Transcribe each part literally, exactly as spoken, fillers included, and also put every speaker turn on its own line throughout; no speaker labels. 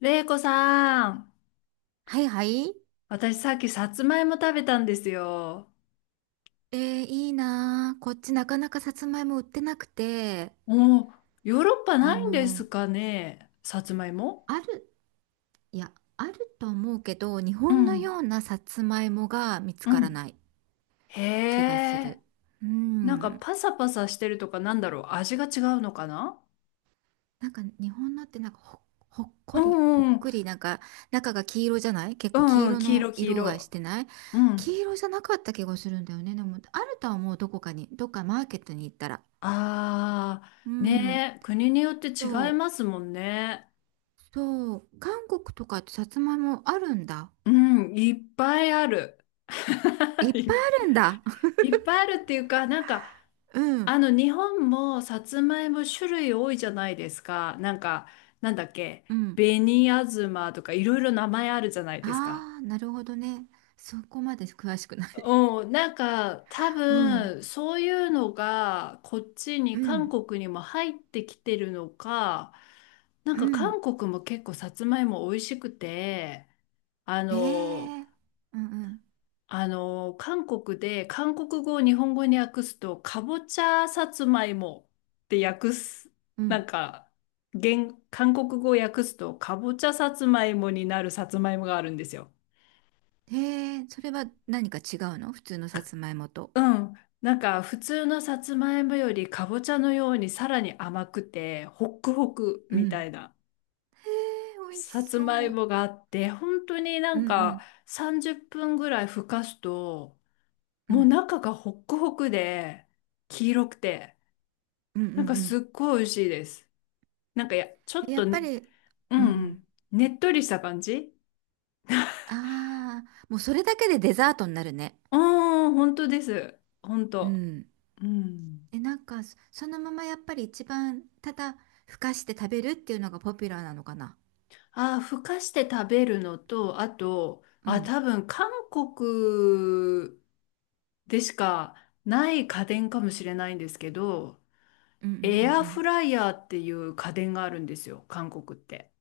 れいこさん、
はいはい。
私さっきさつまいも食べたんですよ。
えー、いいなー。こっちなかなかさつまいも売ってなくて、
おー、ヨーロッパ
あ
ないんです
の、
かね、さつまいも。
ある、いや、あると思うけど、日
う
本の
ん、
ようなさつまいもが見つ
う
から
ん。
ない
へ
気がす
え、
る。う
なんか
ん。
パサパサしてるとかなんだろう、味が違うのかな。
なんか日本のってなんかほ、ほっ
う
こり、ほっ
んうん、
くり、なんか中が黄色じゃない、結
う
構黄
んうん、
色
黄
の
色黄
色が
色。
してない、
うん。
黄色じゃなかった気がするんだよね。でも、あるとは思う、どこかに、どっかマーケットに行ったら。
あ
う
ー、
ん。
ねえ、国によって
そ
違い
う。
ますもんね。
そう、韓国とかってさつまいもあるんだ。
うん、いっぱいある。
い っ
い
ぱいあるんだ。
っぱいあるっていうか、なんか、
うん、
あの、日本もさつまいも種類多いじゃないですか。なんか、なんだっけ、
うん。
紅あずまとかいろいろ名前あるじゃないですか。
ああ、なるほどね。そこまで詳しくない。
うん、なんか多
うん、
分そういうのがこっち
う
に韓
ん、
国にも入ってきてるのか、なん
う
か
ん。
韓国も結構さつまいも美味しくて、あ
え
の、
え、うん、うん、
あの、韓国で韓国語を日本語に訳すと、かぼちゃさつまいもって訳す、
う
なん
ん。
か、現、韓国語を訳すと、かぼちゃさつまいもになるさつまいもがあるんですよ。
ええ、それは何か違うの、普通のさつまいもと。
うん。なんか、普通のさつまいもよりかぼちゃのようにさらに甘くて、ホックホク
う
みた
ん。
いな
へえ、美味し
さつまい
そう。
もがあって、本当にな
うん、
ん
う
か
ん、
さんじゅっぷんぐらいふかすと、
う
もう
ん、
中がホックホクで、黄色くて、
うん、うん、
なんか
う
すっ
ん。
ごい美味しいです。なんかや、ちょ
え、
っ
や
と、う
っぱ
ん、
り、
う
うん、うん。
ん、ねっとりした感じ。
ああ、もうそれだけでデザートになるね。
ああ本当です。本
う
当。
ん。
うん。
え、なんか、そそのままやっぱり一番、ただふかして食べるっていうのがポピュラーなのかな。
ああ、ふかして食べるのと、あと、
う
あ、
ん。
多分韓国でしかない家電かもしれないんですけど、
うんうんう
エアフ
ん
ライヤーっていう家電があるんですよ、韓国って。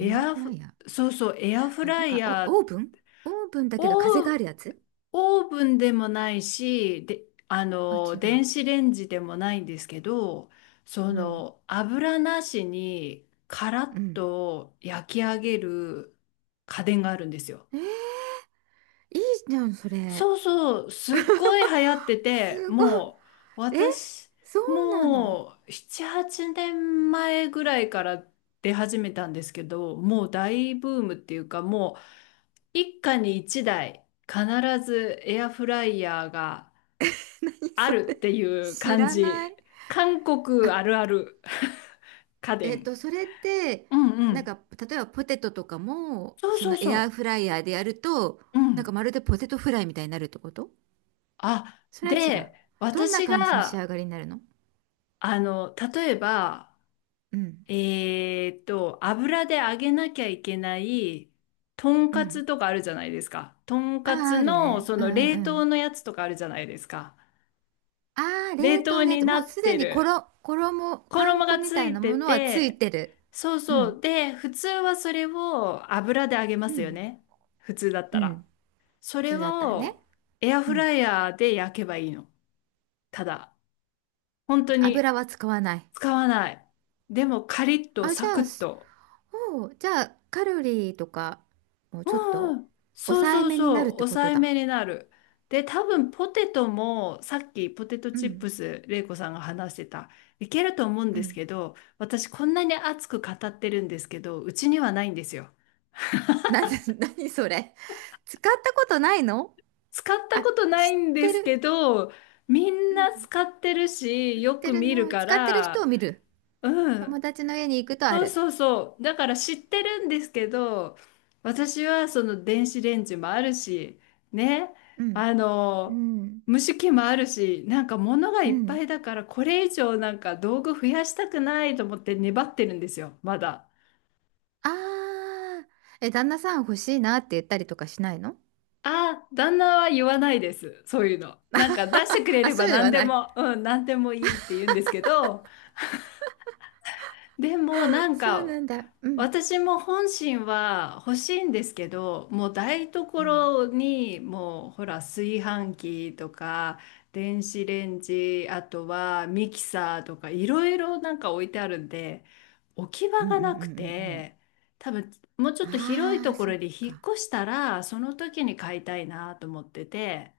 うん。エア
ア
フラ
フ、
イヤー。
そうそう、エアフ
あ、な
ラ
ん
イ
か、
ヤー
お、オーブンオーブンだけど風があ
を、
るやつ。
オーブンでもないし、で、あ
あ、
の、
違う。
電子レンジでもないんですけど、そ
うん。
の、油なしにカラッ
うん。
と焼き上げる家電があるんですよ。
えー、いいじゃん、それ。
そうそう、すっごい流行って
す
て、
ごい。
もう、
え、
私、
そうなの？
もう、なな、はちねんまえぐらいから出始めたんですけど、もう大ブームっていうか、もう、一家に一台必ずエアフライヤーが
何
あ
そ
るっ
れ。
ていう
知
感
らな
じ。
い。
韓国
あ、
あるある 家
えっ
電。
と、それって、
うんう
なん
ん。
か、例えばポテトとかも、
そう
そ
そう
のエアー
そ
フライヤーでやると、
う。う
なんか
ん。
まるでポテトフライみたいになるってこと？
あ、
それは違う。
で、
どんな
私
感じの仕
が、
上がりになるの？
あの、例えば、
うん。
えーっと、油で揚げなきゃいけない、とん
う
かつ
ん。
とかあるじゃないですか。とん
あ
か
あ、
つ
ある
の、
ね。
そ
う
の
んうん
冷
う
凍
ん。
のやつとかあるじゃないですか。
ああ、
冷
冷凍
凍
のや
に
つ。
な
もう
っ
すで
て
に
る。
衣、衣、パン
衣
粉
が
み
つ
たい
い
な
て
ものはつい
て、
てる。
そう
う
そう。
ん。
で、普通はそれを油で揚げま
う
すよ
ん。
ね。普通だっ
う
た
ん。
ら。そ
普
れ
通だったらね。
をエア
う
フ
ん。
ライヤーで焼けばいいの。ただ、本当に
油は使わない。
使わない。でもカリッと
あ、じ
サ
ゃ
ク
あ、
ッ
す
と。
おう、じゃあ、カロリーとか、もう
う
ちょっ
ん
と
うん。そう
抑え
そう
めにな
そ
るっ
う。
てこ
抑
と
え
だ。
めになる。で、多分ポテトもさっきポテト
う
チッ
ん。
プス、れいこさんが話してた。いけると思うん
う
です
ん。
けど、私こんなに熱く語ってるんですけど、うちにはないんですよ。
なんで？なにそれ。使ったことないの？
使った
あ、
ことな
知っ
いんで
て
すけ
る。
ど、みん
う
な
ん、
使ってるし、よ
て
く
る
見
の
る
は、
か
使ってる人を
ら、
見る。
うん。
友達の家に行くとあ
そう
る。
そうそう。だから知ってるんですけど、私はその電子レンジもあるし、ね。
うん。
あ
う
の、
ん。
蒸し器もあるし、なんか物が
う
いっぱ
ん。
いだから、これ以上なんか道具増やしたくないと思って粘ってるんですよ、まだ。
ああ。え、旦那さん欲しいなって言ったりとかしないの？
ああ、旦那は言わないです。そういうの。なんか出してくれ
あ、
れ
そ
ば
ういうの
何
は
で
ない。
も、うん、何でもいいって言うんですけど、でもなん
そう
か
なんだ。うん。
私も本心は欲しいんですけど、もう台
うん。
所にもうほら炊飯器とか電子レンジ、あとはミキサーとかいろいろなんか置いてあるんで、置き
う
場
んう
が
んうんうん
なく
うん。
て、多分もうちょっと広い
あ
と
あ、
こ
そ
ろ
っ
に引っ
か。
越したらその時に買いたいなと思ってて、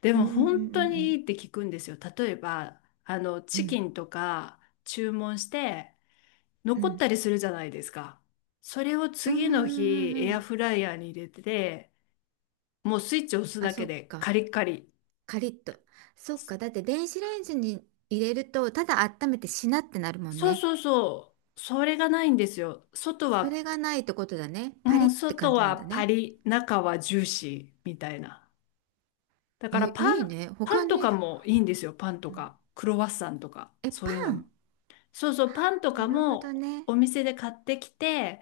で
うん
も
うん
本
う
当にい
ん
いって聞くんですよ。例えばあの
うん
チ
う
キ
ん。
ンとか注文して
う
残っ
ん
たりするじゃないですか。それを
うんう
次の日、
んうんう
エア
ん。
フライヤーに入れて、もうスイッチを押す
あ、
だ
そ
け
っ
でカ
か。
リッカリ。
カリッと。そっか。だって電子レンジに入れると、ただ温めてしなってなるもん
そう
ね。
そうそう。それがないんですよ。外
それ
は、
がないってことだね。
う
パリ
ん、
って
外
感じなんだ
はパ
ね。
リ、中はジューシーみたいな。だ
え、
からパ
いい
ン、
ね。
パ
他
ンと
に、
かもいいんですよ。パンと
うん、
か。クロワッサンとか。
え、
そう
パ
いうのも。
ン。
そうそ
あ
う、パンと
あ、な
か
るほど
も
ね。
お店で買ってきて、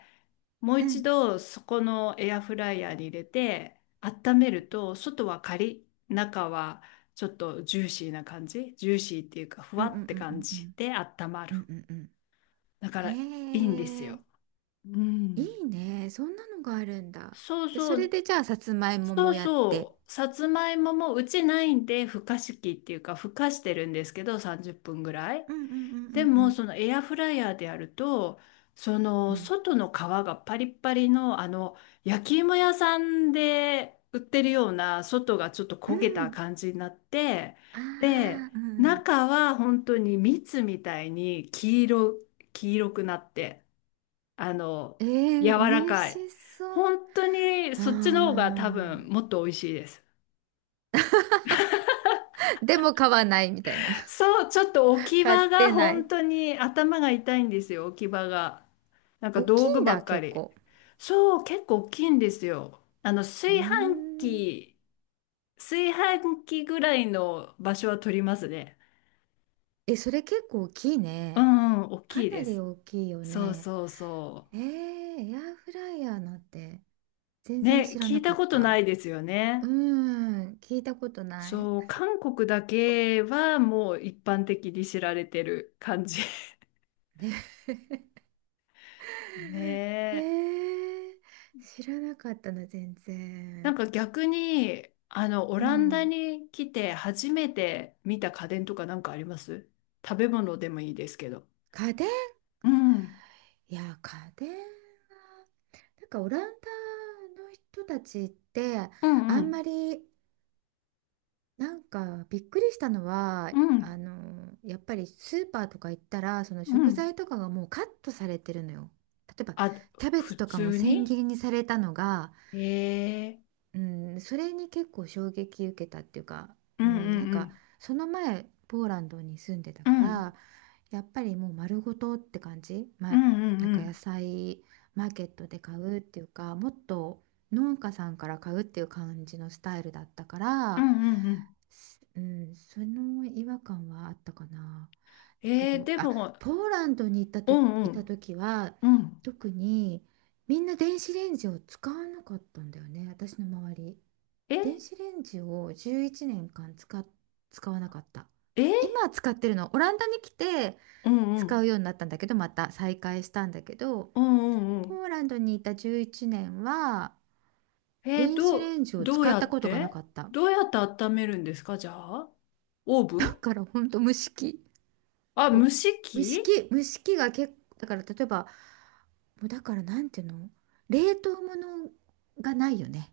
もう
う
一
ん。
度そこのエアフライヤーに入れて温めると、外はカリッ、中はちょっとジューシーな感じ。ジューシーっていうか、ふ
う
わ
んうん
って
うんう
感
んう
じ
ん。
で温まる。
うんうんうん。
だからいいんです
へえ、
よ。う
い
ん。
いね。そんなのがあるんだ。
そう
で、
そ
それ
う、
でじゃあ、さつまいも
そ
も
う
やって。
そう。さつまいももうちないんで、ふかし器っていうか、ふかしてるんですけど、さんじゅっぷんぐらい。
うんうんうんう
で
んう
も
ん。
そのエアフライヤーでやると、そ
う
の
ん。
外の皮がパリッパリの、あの焼き芋屋さんで売ってるような、外がちょっと
う
焦げた
ん。
感じになって、
あ
で
あ、うん。
中は本当に蜜みたいに黄色、黄色くなって、あの
え
柔
ー、
ら
美味
かい、
しそう。
本当に
あ
そっちの方が多分もっと美味しいです。
あ。でも買わないみたいな。
そう、ちょっと置 き
買っ
場が
てない。
本当に頭が痛いんですよ、置き場が。なんか
大きい
道具
ん
ば
だ、
っか
結
り。
構。
そう、結構大きいんですよ。あの、
うー
炊飯
ん。
器、炊飯器ぐらいの場所は取りますね。
え、それ結構大きい
う
ね。
んうん、大
か
きい
な
で
り
す。
大きいよ
そう
ね。
そうそ
えー、エアフライヤーなんて全
う。
然
ね、
知ら
聞
な
い
か
た
っ
ことな
た。
いですよ
うー
ね。
ん、聞いたことない。
そう、韓国だけはもう一般的に知られてる感じ。
ね
ねえ。
へえ、知らなかったな、全
なん
然。
か逆に、あの、オ
う
ランダ
ん。
に来て初めて見た家電とかなんかあります？食べ物でもいいですけど。
家電？
うん。
いや、家電は、なんかオランダの人たちって、
うんう
あんま
ん。
り、なんかびっくりしたのは
うん。
あのやっぱりスーパーとか行ったら、その
う
食
ん。
材とかがもうカットされてるのよ。例えば
あ、
キャベツ
普
とかも
通
千
に、
切りにされたのが、
ええー。
うん、それに結構衝撃受けたっていうか、
う
う
ん
ん、なん
う
か
ん
その前ポーランドに住んでた
うん。
か
うん
ら、やっぱりもう丸ごとって感じ、
う
ま、
んう
なん
んう
か野
ん。
菜マーケットで買うっていうか、もっと農家さんから買うっていう感じのスタイルだったか
うん
ら、
うんうん。
すうん、その違和感はあったかな。だけ
えー、
ど
で
あ
も、
ポーランドに行った
う
と、
んう
いた
ん。
時は、
うん。
特にみんな電子レンジを使わなかったんだよね、私の周り。
え
電
え、
子レンジをじゅういちねんかん使っ、使わなかった。今は使ってるの。オランダに来て
うんう
使う
ん。
ようになったんだけど、また再開したんだけど、
うんうんうん。
ポーランドにいたじゅういちねんは
えー、
電子
ど
レ
う、
ンジを
どう
使っ
や
た
っ
ことがな
て、
かった。
どうやって温めるんですかじゃあ？オーブ
だ
ン？
からほんと蒸し器、
あ、
そ
蒸
う、
し
蒸し
器？
器蒸し器が結構、だから例えば、もうだからなんていうの、冷凍物がないよね。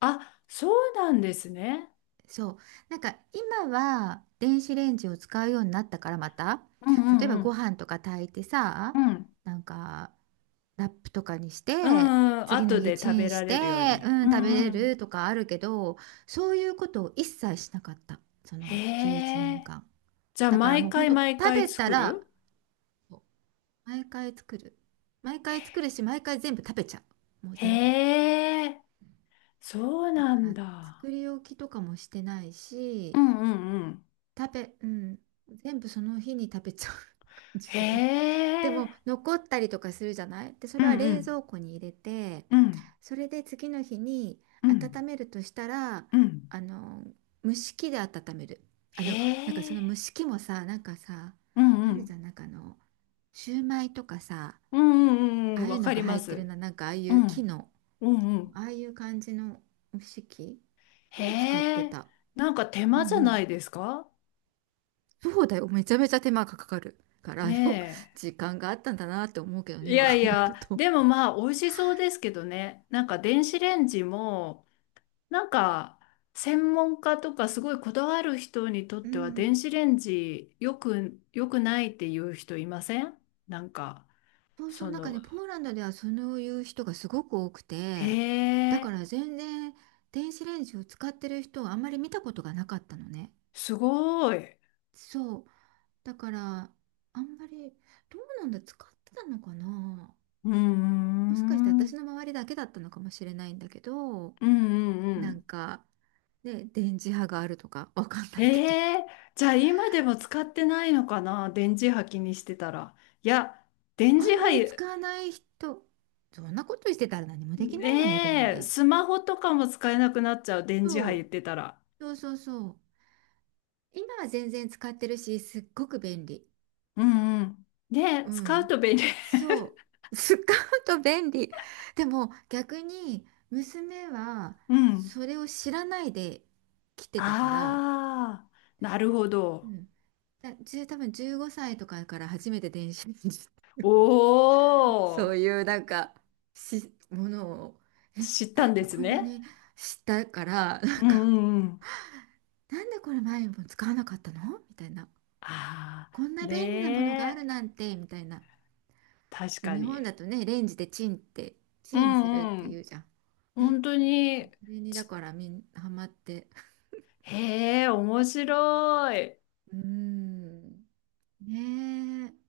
あ、そうなんですね。
そう。なんか今は電子レンジを使うようになったから、また
う
例え
ん
ば
う
ご
ん
飯とか炊いて
う
さ、
ん。うん。
なんかラップとかにし
う
て
んうん、
次の
後
日
で
チ
食べ
ンし
られるよう
て、
に。
う
う
ん、食べ
ん
れ
う
る
ん。
とかあるけど、そういうことを一切しなかった、そ
へ
の11年
え。
間
じゃあ、
だから
毎
もうほん
回
と
毎
食
回
べた
作
ら、
る？
毎回作る毎回作る、し、毎回全部食べちゃうもう全部。
へえ。そう
だ
な
か
ん
ら作
だ。
り置きとかもしてない
う
し、
んうんうん。
食べうん、全部その日に食べちゃう感
へ
じで。でも
え。
残ったりとかするじゃない、でそ
うん
れは
う
冷
ん
蔵庫に入れて、
うん
それで次の日に
うん
温めるとしたら、
うん。
あの蒸し器で温める。あ
へ
の、なんかその
え。
蒸し器もさ、なんかさ、
う
あ
んう
るじ
ん
ゃん、なんかあの、シューマイとかさ、
うんうん
あ
うん。
あい
わ
うの
か
が
りま
入ってる
す。
な、なんかああい
う
う木
ん
の、
うんうん。
ああいう感じの蒸し器を使っ
へ
て
え。
た。
なんか手
う
間
んう
じゃない
ん。
ですか？
そうだよ、めちゃめちゃ手間がかかるから、よく
ね
時間があったんだなって思うけどね、
え。い
今
や
考
い
える
や、
と。
でもまあ、美味しそうですけどね。なんか電子レンジも、なんか、専門家とかすごいこだわる人にとっ
う
ては
ん、
電子レンジよく、よくないっていう人いません？なんか、
そうそう、
そ
なんか
の、
ね、ポーランドではそういう人がすごく多く
へ
て、だから
え、
全然電子レンジを使ってる人をあんまり見たことがなかったのね。
すごい。う
そう。だから、あんまり、どうなんだ、使ってたのかな、
ーん、
もしかして
う
私
ん
の周りだけだったのかもしれないんだけど、
うんう
なん
ん。
か、ね、電磁波があるとかわかんないけど。
へえ、じゃあ今でも使ってないのかな、電磁波気にしてたら。いや、電
あ
磁
んまり
波、
使わない人、そんなことしてたら何もできないよね、でも
ねえ、
ね。
スマホとかも使えなくなっちゃう、電磁波
そ
言
う、
ってたら。
そうそうそう。今は全然使ってるし、すっごく便利。
うんうん。ねえ、
う
使う
ん。
と便利。
そう。使うと便利。でも逆に娘は
うん。
それを知らないで来てたから、
ああ、なるほ
う
ど。
ん。だ、じゅう多分じゅうごさいとかから初めて電子レンジ。
お
そう
ー、
いうなんかしものを、え、
知った
な
ん
ん
で
で
す
こんな
ね。
に、知ったからなん
うんう
か、
んうん。
なんでこれ前にも使わなかったのみたいな、
あ
こん
あ、
な便利なものがあ
ね
る
え、
なんてみたいな。
確
で、
か
日本
に。
だとね、レンジでチンって、
う
チンするっ
んう
てい
ん。
うじゃん。ね。
本当に、
それにだ
ち、
からみんハマって。
へえ、面白い。
うーん。ねえ。